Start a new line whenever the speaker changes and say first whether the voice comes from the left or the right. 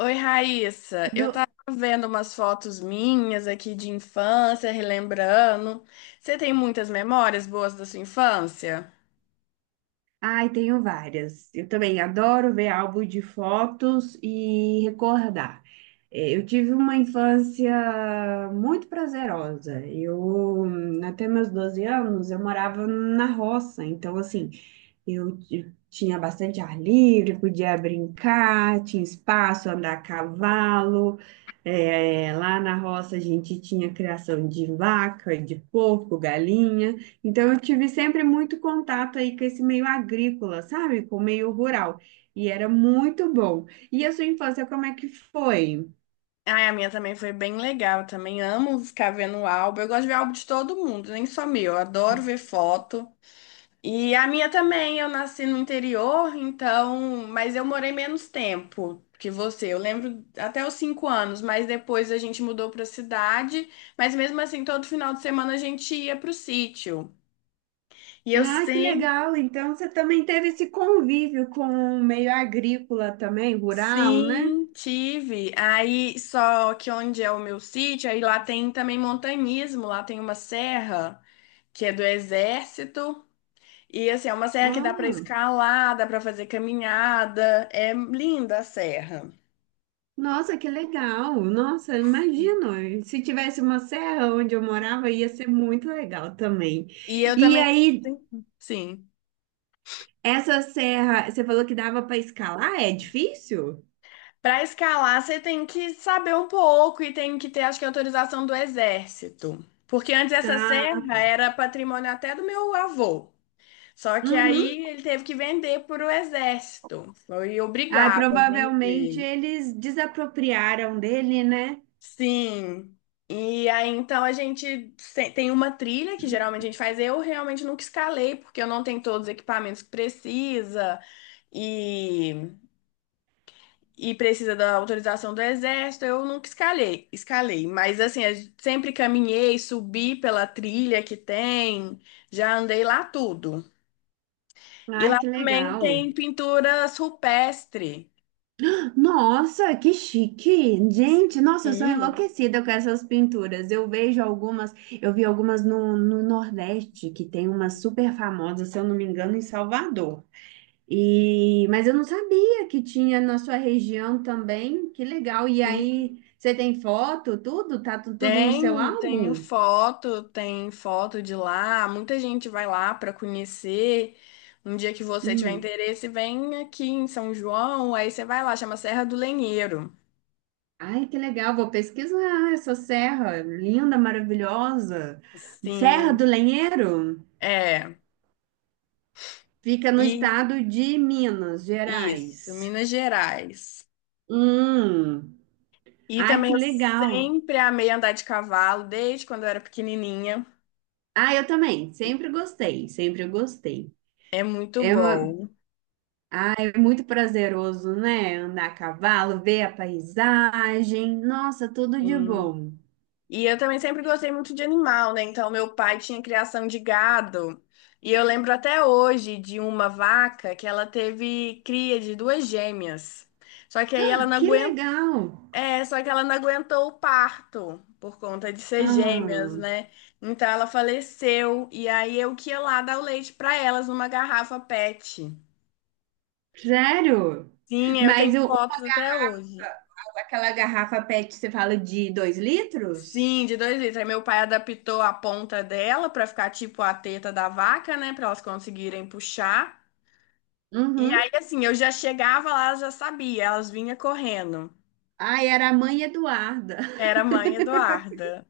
left: Oi, Raíssa. Eu
right: Do...
left: tava vendo umas fotos minhas aqui de infância, relembrando. Você tem muitas memórias boas da sua infância?
right: Ai, tenho várias. Eu também adoro ver álbum de fotos e recordar. Eu tive uma infância muito prazerosa. Até meus 12 anos, eu morava na roça. Então, assim, eu tinha bastante ar livre, podia brincar, tinha espaço, andar a cavalo. É, lá na roça a gente tinha criação de vaca, de porco, galinha. Então eu tive sempre muito contato aí com esse meio agrícola, sabe? Com o meio rural. E era muito bom. E a sua infância, como é que foi?
left: Ai, a minha também foi bem legal. Eu também amo ficar vendo o álbum. Eu gosto de ver álbum de todo mundo, nem só meu. Eu adoro ver foto. E a minha também. Eu nasci no interior, então. Mas eu morei menos tempo que você. Eu lembro até os 5 anos, mas depois a gente mudou para cidade. Mas mesmo assim, todo final de semana a gente ia pro sítio. E eu
right: Ah, que
left: sempre,
right: legal! Então você também teve esse convívio com o meio agrícola também, rural, né?
left: sim, tive. Aí, só que onde é o meu sítio, aí lá tem também montanhismo, lá tem uma serra que é do exército. E assim, é uma serra que dá pra
right: Ah.
left: escalar, dá pra fazer caminhada. É linda a serra.
right: Nossa, que legal! Nossa, imagino. Se tivesse uma serra onde eu morava, ia ser muito legal também.
left: E eu
right: E
left: também,
right: aí,
left: sim. Sim.
right: essa serra, você falou que dava para escalar? É difícil?
left: Para escalar, você tem que saber um pouco e tem que ter, acho que, autorização do exército. Porque antes essa
right: Ah,
left: serra
right: tá.
left: era patrimônio até do meu avô. Só que
right: Uhum.
left: aí ele teve que vender para o exército. Foi
right: Ah,
left: obrigado a
right: provavelmente
left: vender.
right: eles desapropriaram dele, né?
left: Sim. E aí então a gente se- tem uma trilha que geralmente a gente faz. Eu realmente nunca escalei, porque eu não tenho todos os equipamentos que precisa e, e precisa da autorização do exército. Eu nunca escalei. Mas assim, eu sempre caminhei, subi pela trilha que tem, já andei lá tudo. E
right: Ai,
left: lá
right: que
left: também
right: legal.
left: tem pinturas rupestres.
right: Nossa, que chique! Gente, nossa, eu sou
left: Sim,
right: enlouquecida com essas pinturas. Eu vejo algumas, eu vi algumas no Nordeste, que tem uma super famosa, se eu não me engano, em Salvador. Mas eu não sabia que tinha na sua região também. Que legal! E
left: sim.
right: aí, você tem foto, tudo? Tá tudo no seu
left: Tenho, tenho
right: álbum?
left: foto, tem foto de lá. Muita gente vai lá para conhecer. Um dia que você tiver
right: Hum.
left: interesse, vem aqui em São João, aí você vai lá, chama Serra do Lenheiro.
right: Ai, que legal! Vou pesquisar essa serra linda, maravilhosa. Serra do
left: Sim,
right: Lenheiro?
left: é.
right: Fica no
left: E
right: estado de Minas
left: isso,
right: Gerais.
left: Minas Gerais.
right: Hum,
left: E
right: ai,
left: também
right: que
left: eu
right: legal.
left: sempre amei andar de cavalo, desde quando eu era pequenininha.
right: Ah, eu também, sempre gostei, sempre gostei.
left: É muito
right: É,
left: bom.
right: ah, é muito prazeroso, né? Andar a cavalo, ver a paisagem. Nossa, tudo de bom.
left: E eu também sempre gostei muito de animal, né? Então, meu pai tinha criação de gado. E eu lembro até hoje de uma vaca que ela teve cria de duas gêmeas. Só que aí ela
right: Ah,
left: não
right: que
left: aguentou,
right: legal.
left: é, só que ela não aguentou o parto por conta de ser gêmeas,
right: Ah,
left: né? Então ela faleceu e aí eu que ia lá dar o leite para elas numa garrafa PET.
right: sério?
left: Sim, eu
right: Mas
left: tenho fotos até hoje.
right: aquela garrafa PET, você fala de 2 litros?
left: Sim, de 2 litros. Aí meu pai adaptou a ponta dela pra ficar tipo a teta da vaca, né? Pra elas conseguirem puxar. E
right: Uhum.
left: aí, assim, eu já chegava lá, eu já sabia, elas vinham correndo.
right: Ai, era a mãe Eduarda.
left: Era a mãe Eduarda.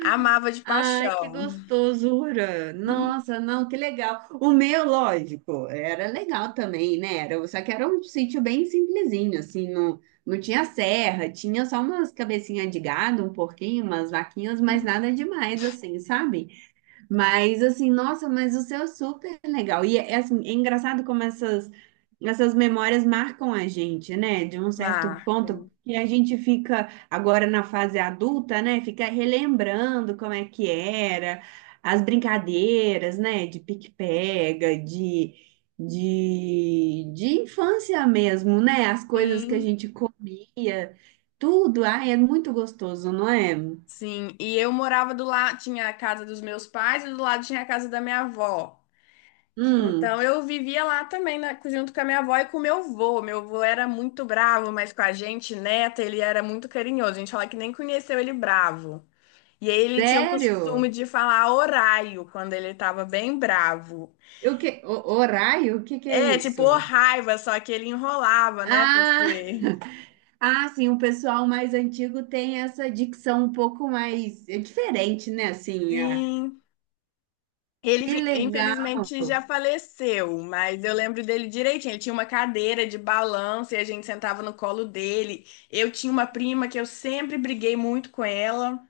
left: Amava de
right: Ai, que
left: paixão.
right: gostosura! Nossa, não, que legal. O meu, lógico, era legal também, né? Era, só que era um sítio bem simplesinho, assim, não tinha serra, tinha só umas cabecinhas de gado, um porquinho, umas vaquinhas, mas nada demais, assim, sabe? Mas assim, nossa, mas o seu é super legal. E é, assim, é engraçado como essas memórias marcam a gente, né? De um certo ponto,
left: Marco.
right: que a gente fica agora na fase adulta, né? Fica relembrando como é que era, as brincadeiras, né? De pique-pega, de infância mesmo, né? As coisas que a
left: Sim,
right: gente comia, tudo. Ai, é muito gostoso, não é?
left: sim. E eu morava do lado, tinha a casa dos meus pais e do lado tinha a casa da minha avó. Então,
right: Hum,
left: eu vivia lá também, né, junto com a minha avó e com o meu avô. Meu avô era muito bravo, mas com a gente, neta, ele era muito carinhoso. A gente fala que nem conheceu ele bravo. E aí ele tinha o
right: sério?
left: costume de falar oraio quando ele estava bem bravo.
right: O que, horário? O que que é
left: É, tipo, ô
right: isso?
left: raiva, só que ele enrolava, né, por
right: Ah,
left: ser.
right: ah, sim, o pessoal mais antigo tem essa dicção um pouco mais é diferente, né? Assim, ah,
left: Sim.
right: que legal.
left: Infelizmente, já faleceu, mas eu lembro dele direitinho. Ele tinha uma cadeira de balanço e a gente sentava no colo dele. Eu tinha uma prima que eu sempre briguei muito com ela,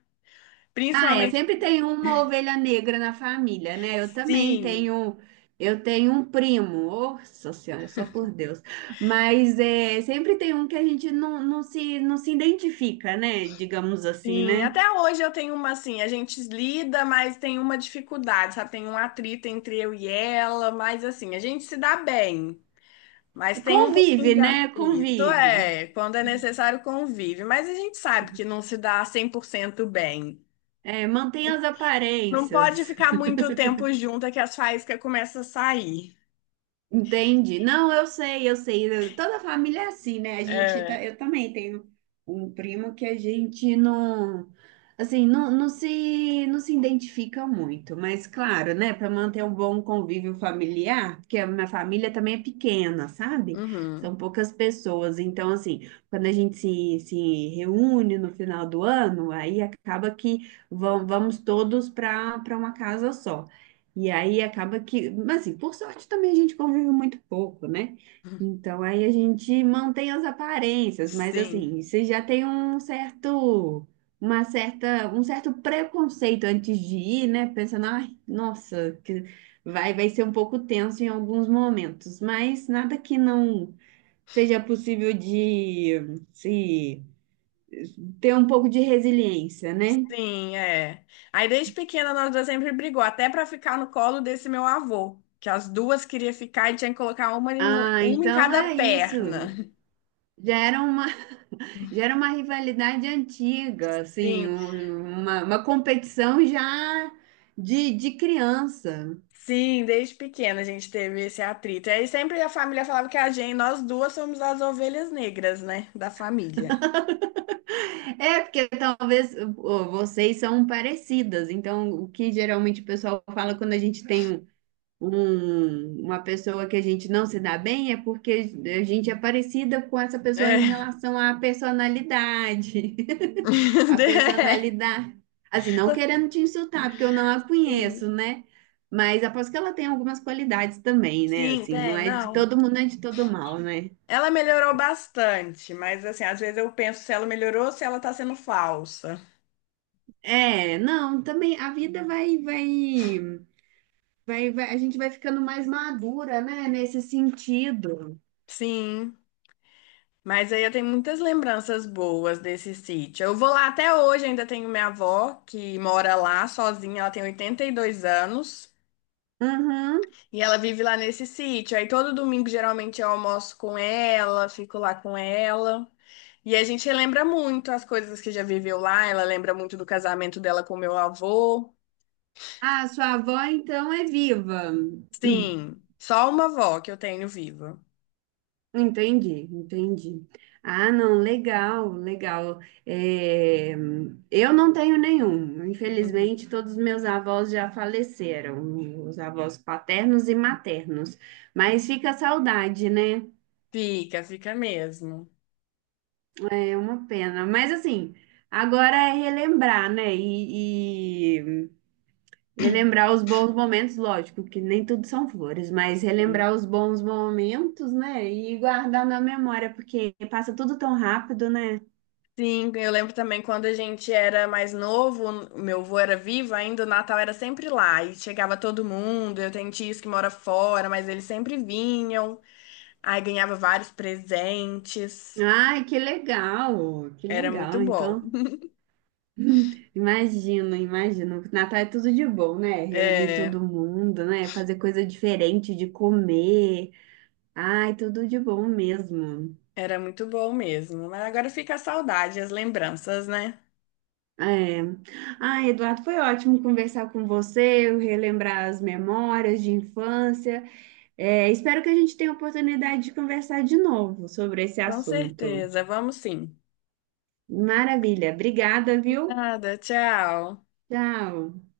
right: Ah, é,
left: principalmente.
right: sempre tem uma ovelha negra na família, né? Eu também
left: Sim,
right: tenho, eu tenho um primo, nossa senhora, só por Deus. Mas é, sempre tem um que a gente não se identifica, né? Digamos assim,
left: sim.
right: né?
left: Até hoje eu tenho uma assim, a gente lida, mas tem uma dificuldade, sabe? Tem um atrito entre eu e ela, mas assim, a gente se dá bem. Mas tem um pouquinho
right: Convive,
left: de
right: né?
left: atrito,
right: Convive.
left: é, quando é necessário convive. Mas a gente sabe que não se dá 100% bem.
right: É, mantém as
left: Não pode
right: aparências.
left: ficar muito tempo junto é que as faíscas começam a sair.
right: Entende? Não, eu sei, eu sei. Toda família é assim, né? A gente tá,
left: É.
right: eu também tenho um primo que a gente assim, não se identifica muito, mas claro, né? Para manter um bom convívio familiar, porque a minha família também é pequena, sabe?
left: Uhum.
right: São poucas pessoas, então assim, quando a gente se reúne no final do ano, aí acaba que vamos todos para uma casa só. E aí acaba que, mas assim, por sorte também a gente convive muito pouco, né? Então aí a gente mantém as aparências, mas
left: Sim.
right: assim, você já tem um certo, um certo preconceito antes de ir, né? Pensando, ai, nossa, que vai ser um pouco tenso em alguns momentos, mas nada que não seja possível de se ter um pouco de resiliência, né?
left: Sim, é. Aí desde pequena nós duas sempre brigou, até pra ficar no colo desse meu avô, que as duas queriam ficar e tinha que colocar
right: Ah,
left: uma em
right: então
left: cada
right: é isso.
left: perna.
right: Já era uma Já era uma rivalidade antiga, assim,
left: Sim,
right: uma competição já de criança.
left: sim, desde pequena a gente teve esse atrito. E aí sempre a família falava que a gente, nós duas somos as ovelhas negras, né, da família.
right: É, porque talvez vocês são parecidas, então o que geralmente o pessoal fala quando a gente tem uma pessoa que a gente não se dá bem é porque a gente é parecida com essa pessoa em
left: É.
right: relação à personalidade. A personalidade, assim, não
left: É.
right: querendo te insultar, porque eu não a
left: Sim,
right: conheço, né? Mas aposto que ela tem algumas qualidades também, né?
left: sim,
right: Assim, não
left: tem,
right: é de
left: não.
right: todo mundo, não é de todo mal, né?
left: Ela melhorou bastante, mas assim, às vezes eu penso se ela melhorou ou se ela tá sendo falsa.
right: É, não, também a vida a gente vai ficando mais madura, né? Nesse sentido.
left: Sim, mas aí eu tenho muitas lembranças boas desse sítio. Eu vou lá até hoje, ainda tenho minha avó que mora lá sozinha, ela tem 82 anos
right: Uhum.
left: e ela vive lá nesse sítio. Aí todo domingo geralmente eu almoço com ela, fico lá com ela. E a gente lembra muito as coisas que já viveu lá, ela lembra muito do casamento dela com meu avô.
right: Ah, sua avó então é viva.
left: Sim, só uma avó que eu tenho viva.
right: Entendi, entendi. Ah, não, legal, legal. É, eu não tenho nenhum.
left: Uhum.
right: Infelizmente, todos os meus avós já faleceram, os avós paternos e maternos. Mas fica a saudade, né?
left: Fica, fica mesmo.
right: É uma pena. Mas assim, agora é relembrar, né? Relembrar os bons momentos, lógico, que nem tudo são flores, mas
left: Sim.
right: relembrar os bons momentos, né? E guardar na memória, porque passa tudo tão rápido, né?
left: Sim, eu lembro também quando a gente era mais novo, o meu avô era vivo ainda, o Natal era sempre lá e chegava todo mundo. Eu tenho tios que mora fora, mas eles sempre vinham. Aí ganhava vários presentes.
right: Ai, que legal, que
left: Era muito
right: legal.
left: bom.
right: Então, imagino, imagino. Natal é tudo de bom, né? Reunir
left: É,
right: todo mundo, né? Fazer coisa diferente de comer. Ai, tudo de bom mesmo.
left: era muito bom mesmo. Mas agora fica a saudade, as lembranças, né?
right: É. Ai, Eduardo, foi ótimo conversar com você, relembrar as memórias de infância. É, espero que a gente tenha a oportunidade de conversar de novo sobre esse
left: Com
right: assunto.
left: certeza. Vamos sim.
right: Maravilha. Obrigada, viu?
left: Nada, tchau.
right: Tchau.